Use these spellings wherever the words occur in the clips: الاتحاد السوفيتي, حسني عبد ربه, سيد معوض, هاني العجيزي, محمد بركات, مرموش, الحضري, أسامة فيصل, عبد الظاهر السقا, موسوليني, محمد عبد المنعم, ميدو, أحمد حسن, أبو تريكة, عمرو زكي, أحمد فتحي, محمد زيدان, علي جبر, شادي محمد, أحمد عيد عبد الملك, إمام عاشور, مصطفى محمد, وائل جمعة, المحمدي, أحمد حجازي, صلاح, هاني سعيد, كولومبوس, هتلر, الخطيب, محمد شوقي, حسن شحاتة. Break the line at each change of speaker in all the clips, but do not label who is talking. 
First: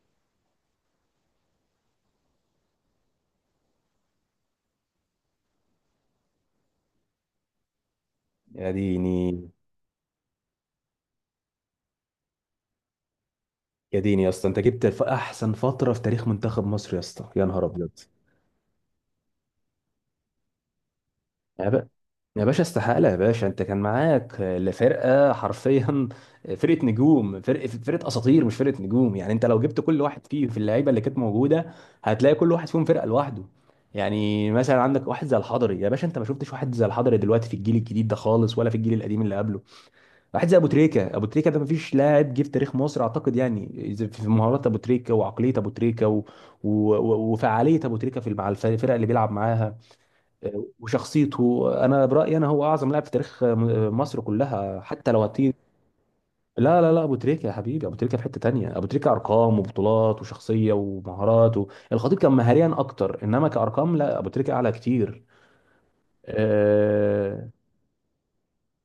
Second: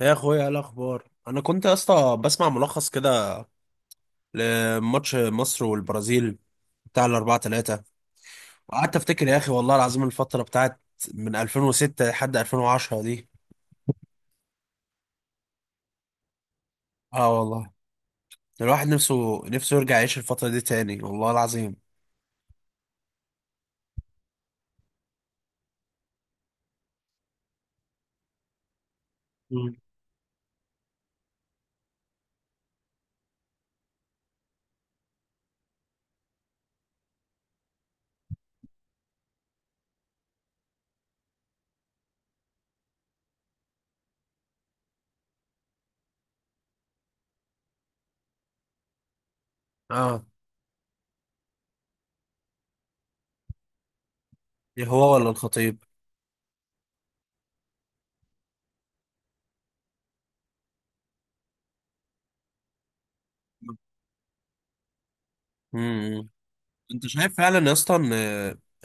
يا اخويا، إيه الاخبار؟ انا كنت يا اسطى بسمع ملخص كده لماتش مصر والبرازيل بتاع الاربعة تلاتة.
يا
وقعدت افتكر يا
ديني،
اخي، والله العظيم، الفترة بتاعت من 2006 لحد 2010 دي.
يا ديني يا اسطى، انت جبت احسن فتره في تاريخ منتخب مصر يا اسطى،
اه
يا نهار
والله.
ابيض.
الواحد نفسه نفسه يرجع يعيش الفترة دي تاني، والله
يا
العظيم.
بقى، يا باشا استحاله، يا باشا انت كان معاك لفرقه حرفيا. فرقه نجوم، فرقه اساطير، مش فرقه نجوم. يعني انت لو
مم.
جبت كل واحد فيه في اللعيبه اللي كانت موجوده، هتلاقي كل واحد فيهم فرقه لوحده. يعني مثلا عندك واحد زي الحضري، يا باشا انت ما شفتش واحد زي الحضري دلوقتي في الجيل الجديد ده خالص، ولا في الجيل القديم اللي قبله. واحد زي ابو تريكه، ابو تريكه ده مفيش لاعب جه في تاريخ مصر اعتقد. يعني إذا في مهارات ابو تريكه وعقليه ابو تريكه و... و... و- وفعاليه ابو تريكه في مع الفرق اللي بيلعب معاها.
اه.
وشخصيته، انا برايي انا هو اعظم لاعب في تاريخ مصر كلها
إيه،
حتى
هو
لو
ولا
هتيجي.
الخطيب؟
لا لا لا، ابو تريكه يا حبيبي، ابو تريكه في حته تانية، ابو تريكه ارقام وبطولات وشخصيه ومهارات الخطيب كان مهاريا اكتر، انما كارقام لا، ابو تريكه اعلى كتير.
امم انت شايف
آه،
فعلا يا اسطى ان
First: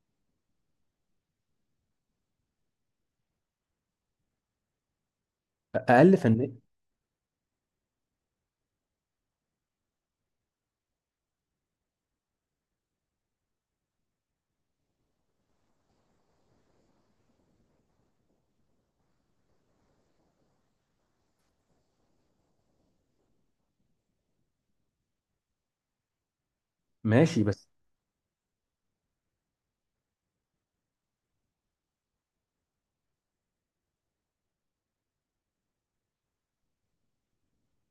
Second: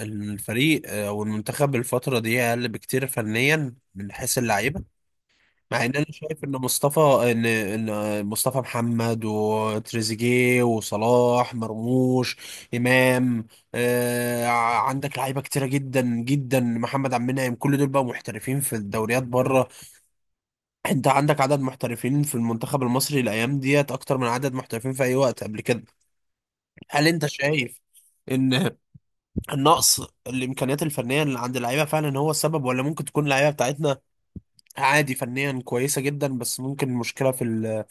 إن الفريق، او المنتخب الفترة دي، اقل بكتير فنيا من حيث اللعيبة، مع ان انا
اقل
شايف ان
فنان.
مصطفى ان ان مصطفى محمد وتريزيجيه وصلاح مرموش امام. عندك لعيبه كتيره جدا جدا، محمد عبد المنعم، كل دول بقى محترفين في الدوريات بره. انت عندك عدد محترفين في المنتخب المصري الايام ديت اكتر من عدد محترفين في اي وقت قبل كده. هل انت
ماشي بس.
شايف ان النقص، الامكانيات الفنيه اللي عند اللعيبه، فعلا هو السبب، ولا ممكن تكون اللعيبه بتاعتنا عادي فنيا، كويسه جدا، بس ممكن المشكله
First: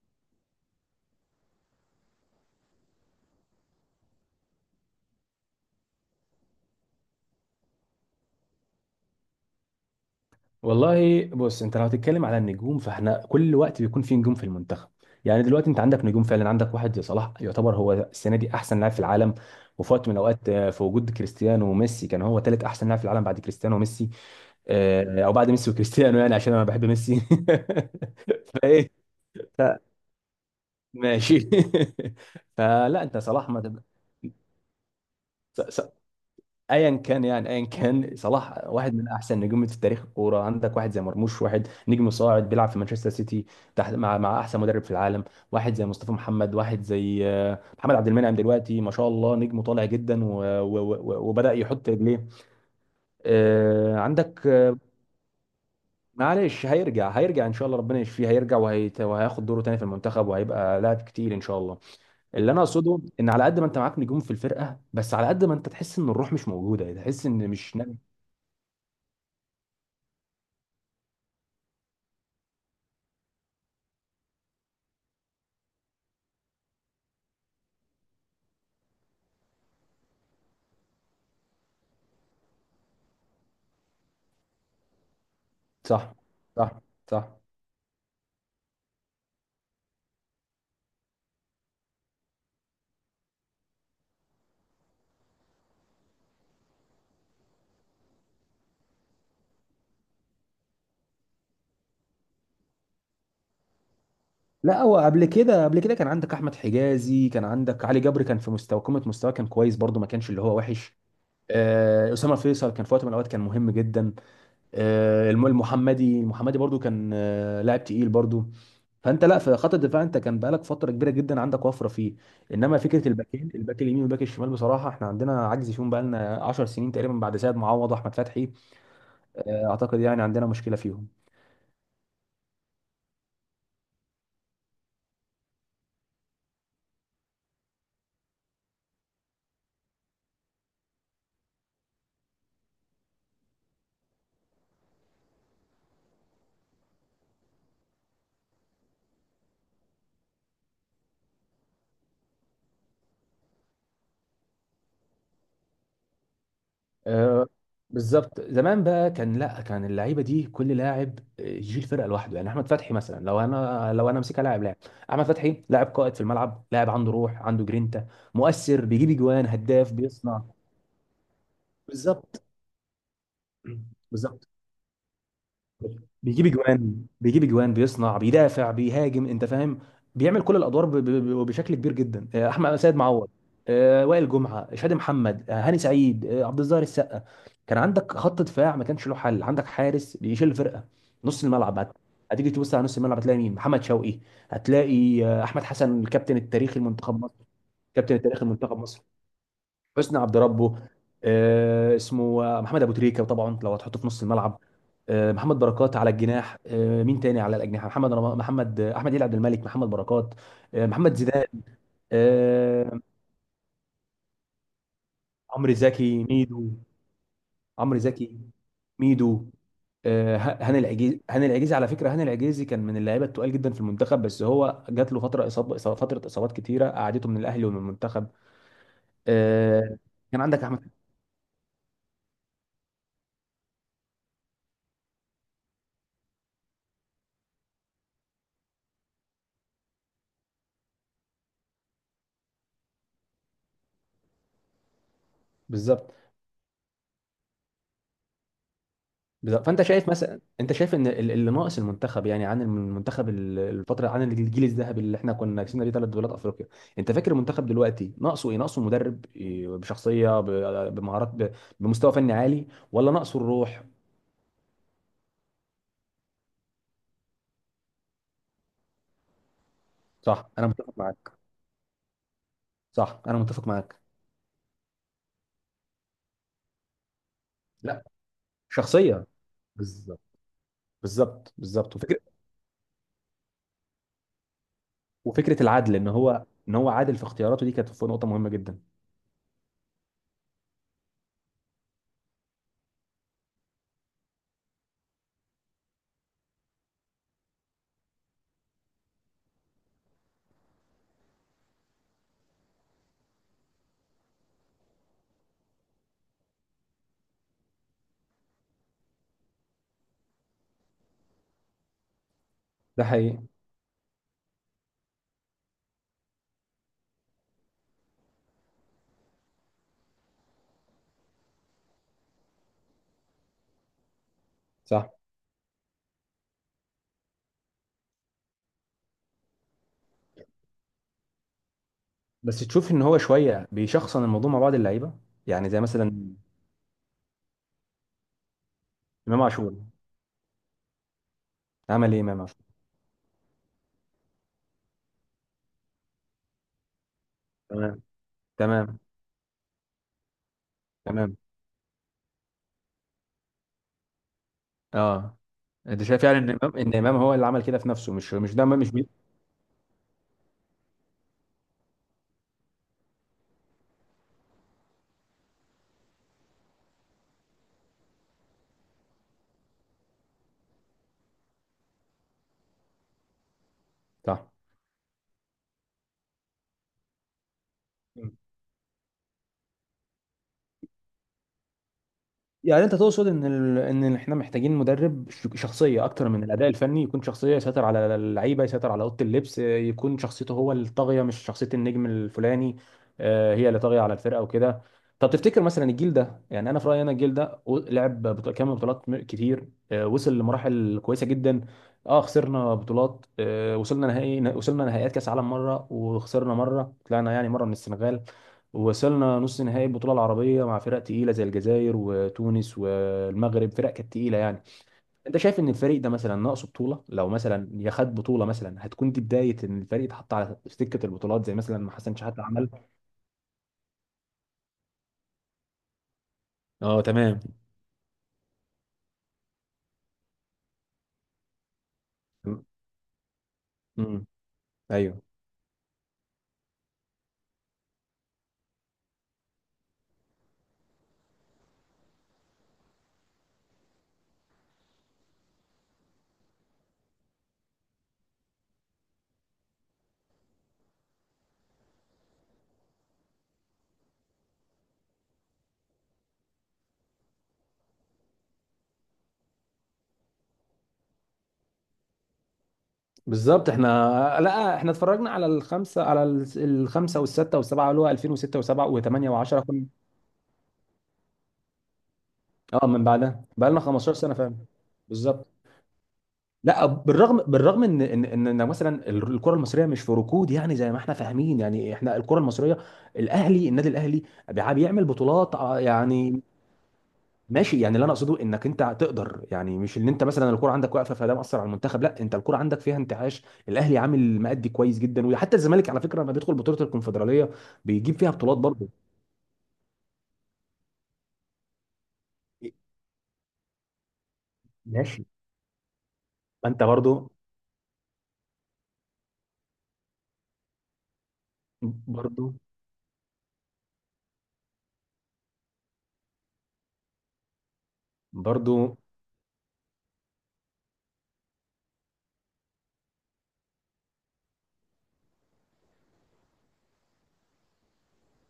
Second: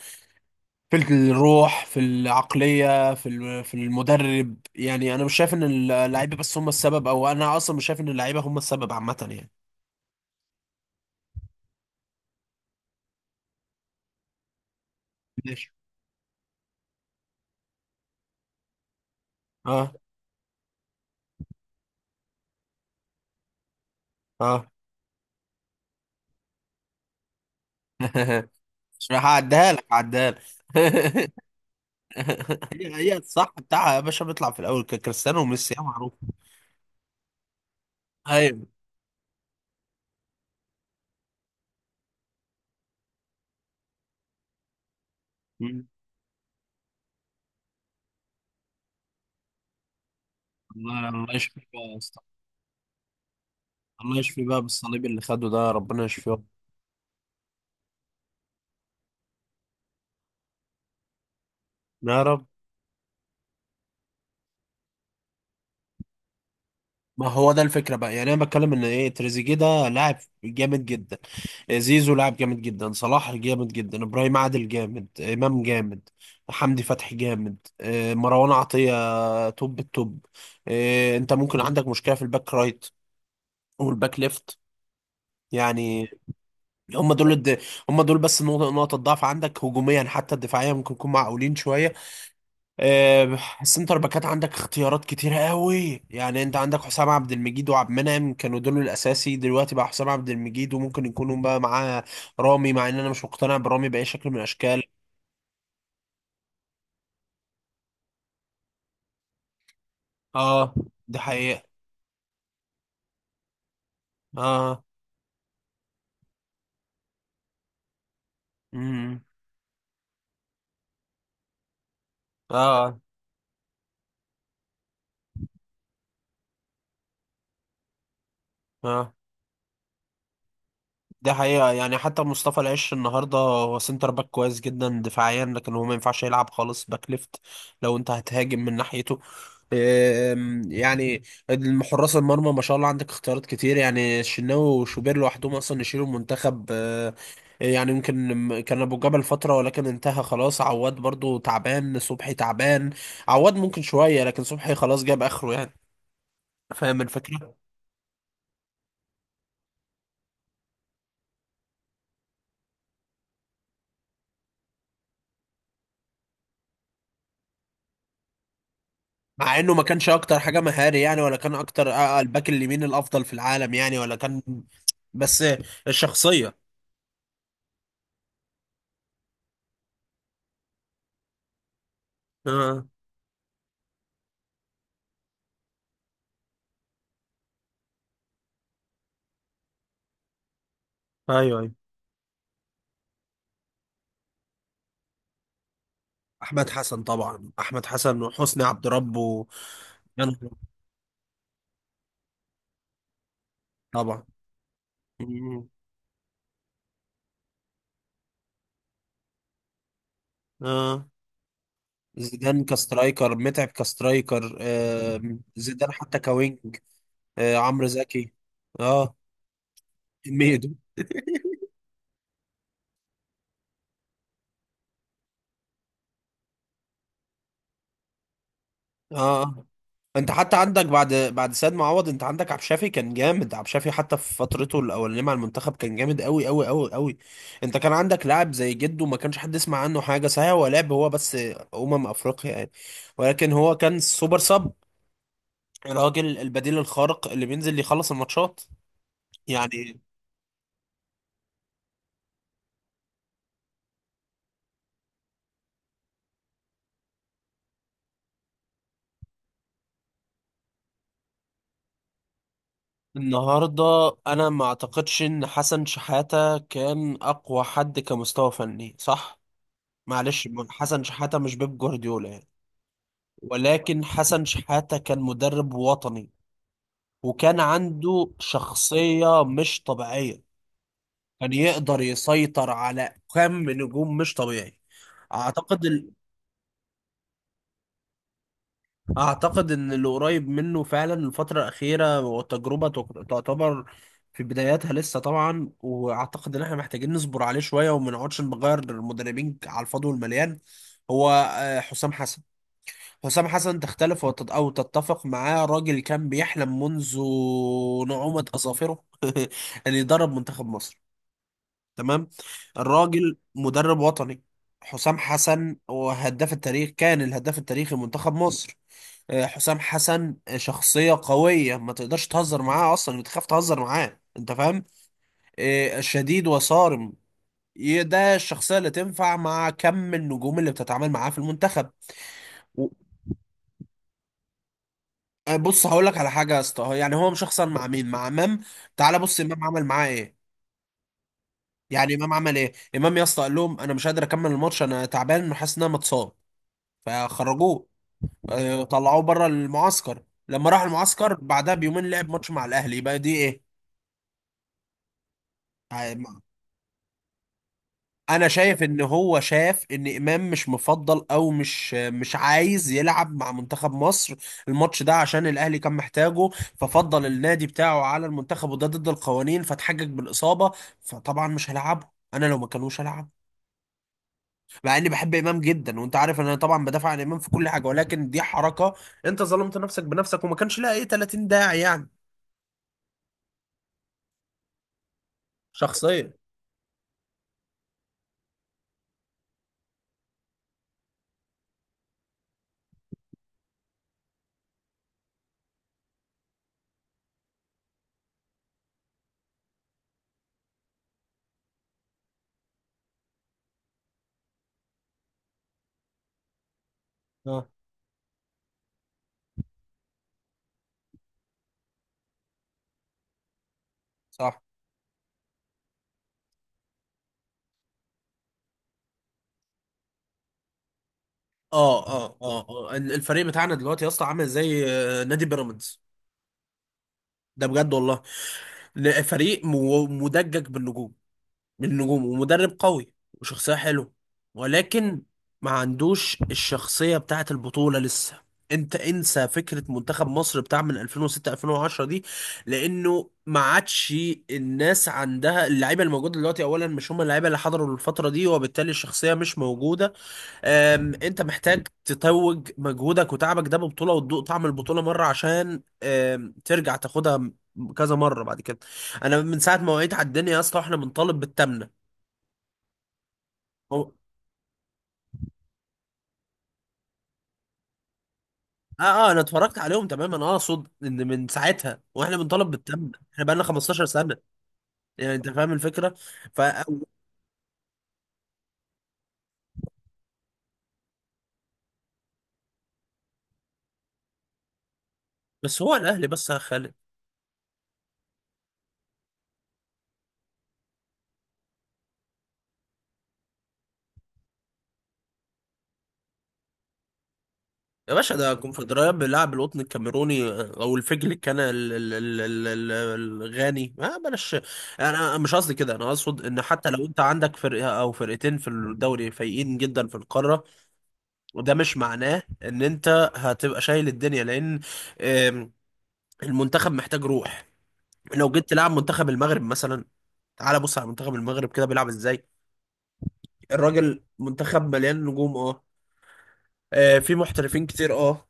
في الروح، في العقلية، في المدرب؟ يعني انا مش شايف ان اللعيبة بس هم السبب، او انا اصلا مش شايف ان اللعيبة هم السبب عامة يعني.
والله بص، انت لو هتتكلم على النجوم فاحنا كل وقت بيكون في نجوم في المنتخب. يعني دلوقتي
ماشي.
انت عندك نجوم فعلا، عندك واحد زي صلاح يعتبر هو السنه دي احسن لاعب في العالم.
اه،
وفي وقت من الاوقات في وجود كريستيانو وميسي كان هو ثالث احسن لاعب في العالم بعد كريستيانو وميسي.
اه.
او بعد ميسي وكريستيانو، يعني عشان انا بحب ميسي. فايه.
مش
ف-
هعديها لك، هعديها لك.
ماشي.
هي
فلا
هي
انت صلاح
الصح
ما
بتاعها يا باشا، بيطلع في الاول كريستيانو وميسي يا
تب...
معروف.
ايا كان، يعني ايا كان، صلاح
ايوه.
واحد من احسن نجوم في تاريخ الكوره. عندك واحد زي مرموش، واحد نجم صاعد بيلعب في مانشستر سيتي تحت مع احسن مدرب في العالم. واحد زي
مم.
مصطفى محمد، واحد زي محمد عبد المنعم دلوقتي ما شاء الله نجم طالع جدا و... و...
الله
و...
الله
وبدأ
يشفيه بقى
يحط
يا اسطى.
رجليه. آه،
الله يشفيه
عندك
بقى،
آه،
بالصليب اللي خده ده ربنا يشفيه.
معلش، هيرجع ان شاء الله، ربنا يشفيه، هيرجع وهياخد دوره تاني في المنتخب وهيبقى لاعب كتير ان شاء الله.
يا رب.
اللي انا اقصده ان على قد ما انت معاك نجوم في الفرقه، بس على قد ما انت تحس ان الروح مش موجوده، تحس
ما
ان
هو ده
مش.
الفكره بقى، يعني انا بتكلم ان ايه، تريزيجيه ده لاعب جامد جدا، زيزو لاعب جامد جدا، صلاح جامد جدا، ابراهيم عادل جامد، امام جامد، حمدي فتحي جامد، مروان عطية، توب التوب. انت ممكن عندك مشكلة في الباك رايت والباك ليفت يعني.
صح، صح،
هم دول
صح.
الد... هم دول بس نقطة ضعف عندك هجوميا، حتى الدفاعية ممكن يكون معقولين شوية. السنتر باكات عندك اختيارات كتيرة قوي، يعني انت عندك حسام عبد المجيد وعبد المنعم، كانوا دول الاساسي. دلوقتي بقى حسام عبد المجيد وممكن يكونوا بقى معاه رامي، مع ان انا مش مقتنع برامي باي شكل من
لا،
الاشكال.
هو قبل كده كان عندك احمد حجازي، كان عندك علي جبر كان في مستوى قمه، مستوى كان كويس برضه، ما كانش اللي هو
اه،
وحش.
دي حقيقة.
اسامه فيصل كان في وقت من الاوقات كان مهم جدا.
اه.
المحمدي، برضه كان لاعب تقيل برضه.
امم.
فانت لا في خط الدفاع، انت كان بقالك فتره كبيره جدا عندك وفره فيه. انما
اه.
فكره الباكين، الباك اليمين والباك الشمال، بصراحه احنا عندنا عجز فيهم بقالنا 10 سنين تقريبا بعد سيد معوض واحمد فتحي.
اه.
اعتقد يعني عندنا مشكله فيهم.
ده حقيقة يعني، حتى مصطفى العش النهاردة هو سنتر باك كويس جدا دفاعيا، لكن هو ما ينفعش يلعب خالص باك ليفت لو انت هتهاجم من ناحيته. يعني حراس المرمى ما شاء الله عندك اختيارات كتير، يعني الشناوي وشوبير لوحدهم اصلا يشيلوا المنتخب. يعني يمكن كان ابو جبل فترة ولكن انتهى خلاص. عواد برضو تعبان، صبحي تعبان. عواد ممكن شوية، لكن صبحي خلاص جاب اخره يعني. فاهم
آه،
الفكرة؟
بالظبط. زمان بقى كان، لا، كان اللعيبه دي كل لاعب يشيل فرقه لوحده. يعني احمد فتحي مثلا، لو انا مسكها، لاعب لاعب. احمد فتحي لاعب قائد في الملعب، لاعب عنده روح، عنده جرينتا، مؤثر، بيجيب اجوان،
مع انه ما
هداف،
كانش اكتر
بيصنع.
حاجه مهاري يعني، ولا كان اكتر،
بالظبط،
الباك اليمين الافضل في العالم يعني، ولا كان.
بالظبط.
بس الشخصيه.
بيجيب اجوان، بيصنع، بيدافع، بيهاجم، انت فاهم؟ بيعمل كل الادوار بشكل كبير جدا. احمد،
آه.
سيد معوض، وائل جمعه، شادي محمد، هاني سعيد، عبد الظاهر السقا. كان عندك خط دفاع ما كانش له حل، عندك حارس بيشيل الفرقه.
ايوه،
نص
ايوه،
الملعب هتيجي تبص على نص الملعب، هتلاقي مين؟ محمد شوقي. هتلاقي احمد حسن الكابتن
احمد
التاريخي
حسن،
لمنتخب مصر،
طبعا احمد
كابتن
حسن
التاريخي
وحسني
لمنتخب
عبد
مصر،
ربه،
حسني
يعني.
عبد ربه. اسمه محمد ابو تريكه طبعا لو هتحطه في نص
طبعا.
الملعب. محمد
مم.
بركات على الجناح. مين تاني على الاجنحه؟ محمد، احمد عيد عبد الملك، محمد بركات،
اه.
محمد زيدان،
زيدان
آه،
كسترايكر، متعب كسترايكر. آه.
عمرو
زيدان حتى
زكي، ميدو،
كوينج. آه. عمرو
عمرو
زكي.
زكي،
اه.
ميدو.
ميدو.
هاني العجيزي، على فكره هاني العجيزي كان من اللعيبه التقال جدا في المنتخب، بس هو جات له فتره اصابات كتيره قعدته من الاهلي ومن المنتخب.
اه. آه.
آه،
انت
كان
حتى
عندك
عندك
احمد.
بعد سيد معوض، انت عندك عبد الشافي كان جامد، عبد الشافي حتى في فترته الاولانيه مع المنتخب كان جامد قوي قوي قوي قوي. انت كان عندك لاعب زي جده ما كانش حد يسمع عنه حاجه، صحيح هو لعب هو بس افريقيا يعني، ولكن هو كان سوبر سب،
بالظبط،
الراجل البديل الخارق اللي بينزل يخلص الماتشات
بالظبط. فانت
يعني.
شايف مثلا، انت شايف ان اللي ناقص المنتخب، يعني عن المنتخب، الفتره عن الجيل الذهبي اللي احنا كنا كسبنا بيه ثلاث دوريات افريقيا. انت فاكر المنتخب دلوقتي ناقصه ايه؟ ناقصه مدرب إيه، بشخصيه، بمهارات، بمستوى فني عالي؟ ولا ناقصه
النهارده
الروح؟
انا ما اعتقدش ان حسن شحاته كان اقوى حد كمستوى فني، صح؟ معلش
صح، انا متفق
حسن شحاته
معاك.
مش بيب جوارديولا يعني،
صح، انا متفق معاك.
ولكن حسن شحاتة كان مدرب وطني، وكان
لا.
عنده
شخصيه.
شخصية مش
بالظبط،
طبيعية، كان
بالظبط، بالظبط.
يقدر
وفكره.
يسيطر على كم نجوم مش طبيعي. أعتقد
العدل، ان
ال...
هو عادل في اختياراته، دي كانت نقطه مهمه جدا.
أعتقد إن اللي قريب منه فعلا الفترة الأخيرة، والتجربة تعتبر في بداياتها لسه طبعا، وأعتقد إن إحنا محتاجين نصبر عليه شوية، وما نقعدش نغير المدربين على الفاضي والمليان. هو حسام حسن، حسام حسن تختلف أو تتفق معاه، راجل كان بيحلم منذ نعومة أظافره أن يدرب منتخب مصر. تمام.
ده
الراجل
حقيقي.
مدرب وطني، حسام حسن، وهداف التاريخ، كان الهداف التاريخي لمنتخب مصر. حسام حسن شخصية قوية، ما تقدرش تهزر معاه أصلا، بتخاف تهزر معاه، أنت فاهم.
صح.
شديد وصارم، ده الشخصية اللي تنفع مع كم النجوم اللي بتتعامل معاه في المنتخب.
بس تشوف ان هو شويه بيشخصن الموضوع مع بعض اللعيبه. يعني زي
بص هقول لك على
مثلا
حاجه يا اسطى، يعني هو مش هيخسر مع مين؟ مع امام. تعال بص،
امام
امام
عاشور،
عمل معاه ايه؟
عمل
يعني
ايه
امام
امام
عمل
عاشور؟
ايه؟ امام يا اسطى قال لهم انا مش قادر اكمل الماتش، انا تعبان وحاسس ان انا متصاب، فخرجوه.
تمام، تمام،
طلعوه بره المعسكر، لما راح المعسكر
تمام،
بعدها بيومين لعب ماتش مع الاهلي، يبقى دي ايه؟
اه. انت
آه،
شايف يعني ان امام، هو اللي عمل كده في نفسه، مش
انا
مش ده
شايف
مش
ان هو شاف ان امام مش مفضل او مش عايز يلعب مع منتخب مصر الماتش ده عشان الاهلي كان محتاجه، ففضل النادي بتاعه على المنتخب، وده ضد القوانين، فاتحجج بالاصابه، فطبعا مش هلعبه. انا لو ما كانوش هلعب.
صح.
مع اني بحب امام جدا، وانت عارف ان انا طبعا بدافع عن امام في كل حاجه، ولكن دي حركه، انت ظلمت نفسك بنفسك، وما كانش لها ايه 30 داعي يعني.
يعني انت تقصد ان ان احنا محتاجين مدرب شخصيه اكتر
شخصيا.
من الاداء الفني، يكون شخصيه يسيطر على اللعيبه، يسيطر على اوضه اللبس، يكون شخصيته هو الطاغيه مش شخصيه النجم الفلاني. هي اللي طاغيه على الفرقه وكده. طب تفتكر مثلا الجيل ده، يعني انا في رايي انا الجيل ده لعب كام بطولات كتير، وصل لمراحل كويسه جدا. اه خسرنا بطولات، وصلنا نهائيات كاس عالم مره وخسرنا مره، طلعنا يعني مره
اه.
من السنغال. ووصلنا نص نهائي البطوله العربيه مع فرق تقيله زي الجزائر وتونس والمغرب، فرق كانت تقيله
صح.
يعني. انت شايف ان الفريق ده مثلا ناقصه بطوله؟ لو مثلا يا خد بطوله مثلا، هتكون دي بدايه ان الفريق اتحط على سكه البطولات زي مثلا ما
اه.
حسن
اه.
شحاته
اه.
عمل.
آه. الفريق بتاعنا دلوقتي يا اسطى عامل زي نادي بيراميدز،
اه، تمام.
ده بجد والله، فريق مدجج بالنجوم، بالنجوم ومدرب قوي وشخصية حلوة،
امم.
ولكن
ايوه.
ما عندوش الشخصية بتاعت البطولة لسه. انت انسى فكرة منتخب مصر بتاع من 2006، 2010 دي، لانه ما عادش. الناس عندها اللعيبة الموجودة دلوقتي اولا مش هم اللعيبة اللي حضروا الفترة دي، وبالتالي الشخصية مش موجودة. انت محتاج تتوج مجهودك وتعبك ده ببطولة، وتدوق طعم البطولة مرة عشان ترجع تاخدها كذا مرة بعد كده. انا من ساعة ما وعيت على الدنيا يا اسطى احنا بنطالب بالتمنة.
بالظبط. احنا،
هو-
لا احنا اتفرجنا على الخمسه والسته والسبعه اللي هو 2006 و7
اه.
و8
اه، انا اتفرجت
و10.
عليهم تمام. انا اقصد ان من ساعتها واحنا بنطالب
اه من
بالتمنة، احنا
بعدها
بقالنا
بقى لنا
15
15 سنه
سنة،
فعلا.
يعني
بالظبط.
انت فاهم الفكرة. ف
لا بالرغم، ان إن مثلا الكره المصريه مش في ركود، يعني زي ما احنا فاهمين. يعني احنا الكره المصريه، النادي الاهلي بيعمل بطولات،
بس هو الاهلي
يعني.
بس خلي.
ماشي. يعني اللي انا اقصده انك انت تقدر، يعني مش ان انت مثلا الكره عندك واقفه فده مأثر على المنتخب، لا انت الكره عندك فيها انتعاش. الاهلي عامل مأدي كويس جدا، وحتى الزمالك على فكره لما بيدخل بطوله الكونفدراليه
يا
بيجيب فيها
باشا ده
بطولات برضه.
الكونفدرالية بيلعب القطن الكاميروني، او الفجل، كان الغاني، ما بلاش.
ماشي.
انا مش قصدي كده، انا اقصد ان
ما انت
حتى لو انت
برضه،
عندك فرقة او فرقتين في الدوري فايقين جدا في القارة، وده مش معناه
برضه،
ان انت هتبقى شايل الدنيا، لان آم، المنتخب محتاج روح. لو جيت تلعب
برضه.
منتخب المغرب مثلا، تعال بص على منتخب المغرب كده بيلعب ازاي. الراجل منتخب مليان نجوم، اه، في محترفين كتير، اه،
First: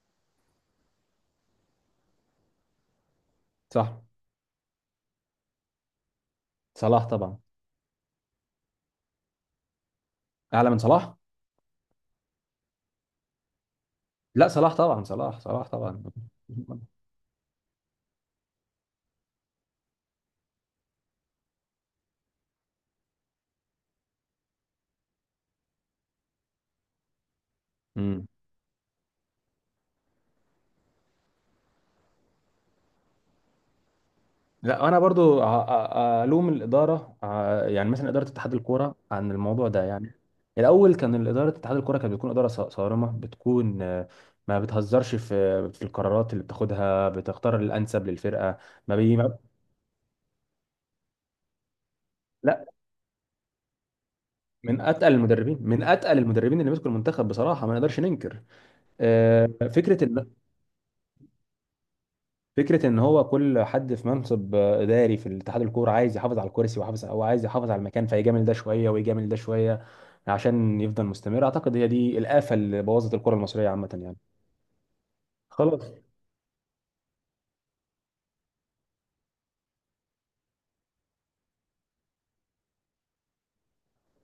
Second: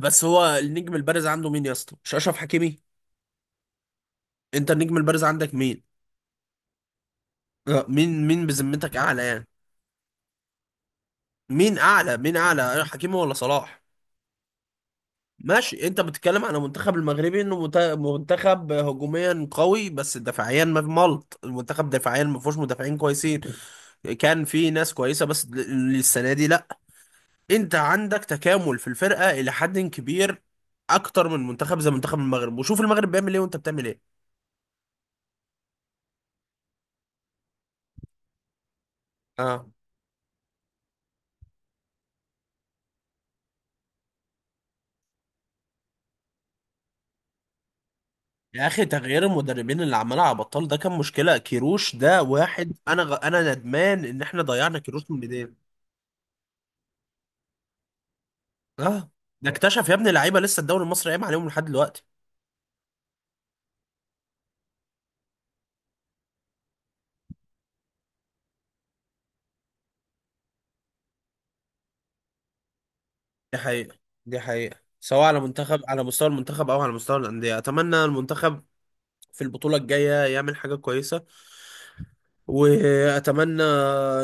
بس هو النجم البارز عنده مين يا اسطى؟ مش اشرف حكيمي؟
صح.
انت النجم البارز عندك مين؟
صلاح طبعا.
مين مين بذمتك اعلى يعني؟
اعلى من صلاح؟
مين اعلى؟ مين اعلى، حكيمي ولا صلاح؟
لا، صلاح طبعا، صلاح، صلاح
ماشي. انت
طبعا.
بتتكلم على منتخب المغربي انه منتخب هجوميا قوي، بس دفاعيا ما في ملط، المنتخب دفاعيا ما فيهوش مدافعين كويسين، كان في ناس كويسه بس السنه دي لا. انت عندك
امم.
تكامل في الفرقه الى حد كبير، اكتر من منتخب زي منتخب المغرب، وشوف المغرب بيعمل ايه وانت بتعمل ايه.
لا انا برضو الوم الاداره، يعني مثلا اداره اتحاد الكوره عن
اه.
الموضوع ده يعني. الاول كان الاداره اتحاد الكوره كانت بتكون اداره صارمه، بتكون ما بتهزرش في القرارات اللي بتاخدها، بتختار الانسب للفرقه.
يا اخي
ما بي
تغيير
ما-
المدربين اللي عمال على بطال ده كان مشكله، كيروش ده
لا،
واحد، انا انا ندمان ان احنا ضيعنا
من
كيروش
اتقل
من ايدينا.
المدربين، اللي مسكوا المنتخب بصراحه ما نقدرش ننكر.
اه.
آه،
ده اكتشف يا
فكره
ابني
ان
لعيبه لسه الدوري المصري قايم عليهم لحد دلوقتي.
فكره ان هو كل حد في منصب اداري في الاتحاد الكوره عايز يحافظ على الكرسي، ويحافظ او عايز يحافظ على المكان، فيجامل ده شويه ويجامل ده شويه عشان يفضل مستمر. اعتقد هي دي الافه اللي بوظت الكره
دي
المصريه عامه
حقيقه،
يعني.
دي حقيقه، سواء على منتخب،
خلاص.
على مستوى المنتخب، او على مستوى الانديه. اتمنى المنتخب في البطوله الجايه يعمل حاجه كويسه، واتمنى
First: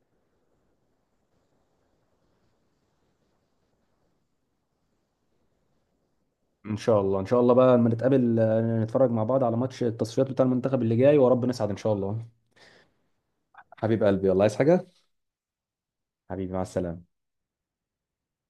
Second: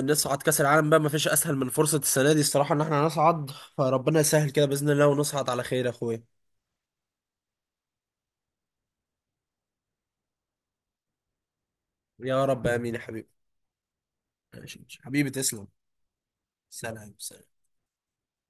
نصعد كاس العالم بقى، ما فيش اسهل من فرصه السنه دي الصراحه ان احنا نصعد، فربنا يسهل كده باذن الله ونصعد على خير يا اخويا.
ان شاء الله، ان شاء الله بقى لما نتقابل نتفرج مع بعض على ماتش التصفيات بتاع المنتخب اللي جاي، ورب نسعد ان شاء الله.
يا رب، امين يا حبيبي.
حبيب قلبي والله عايز
ماشي.
حاجة.
حبيبي تسلم.
حبيبي مع السلامه.
سلام، سلام.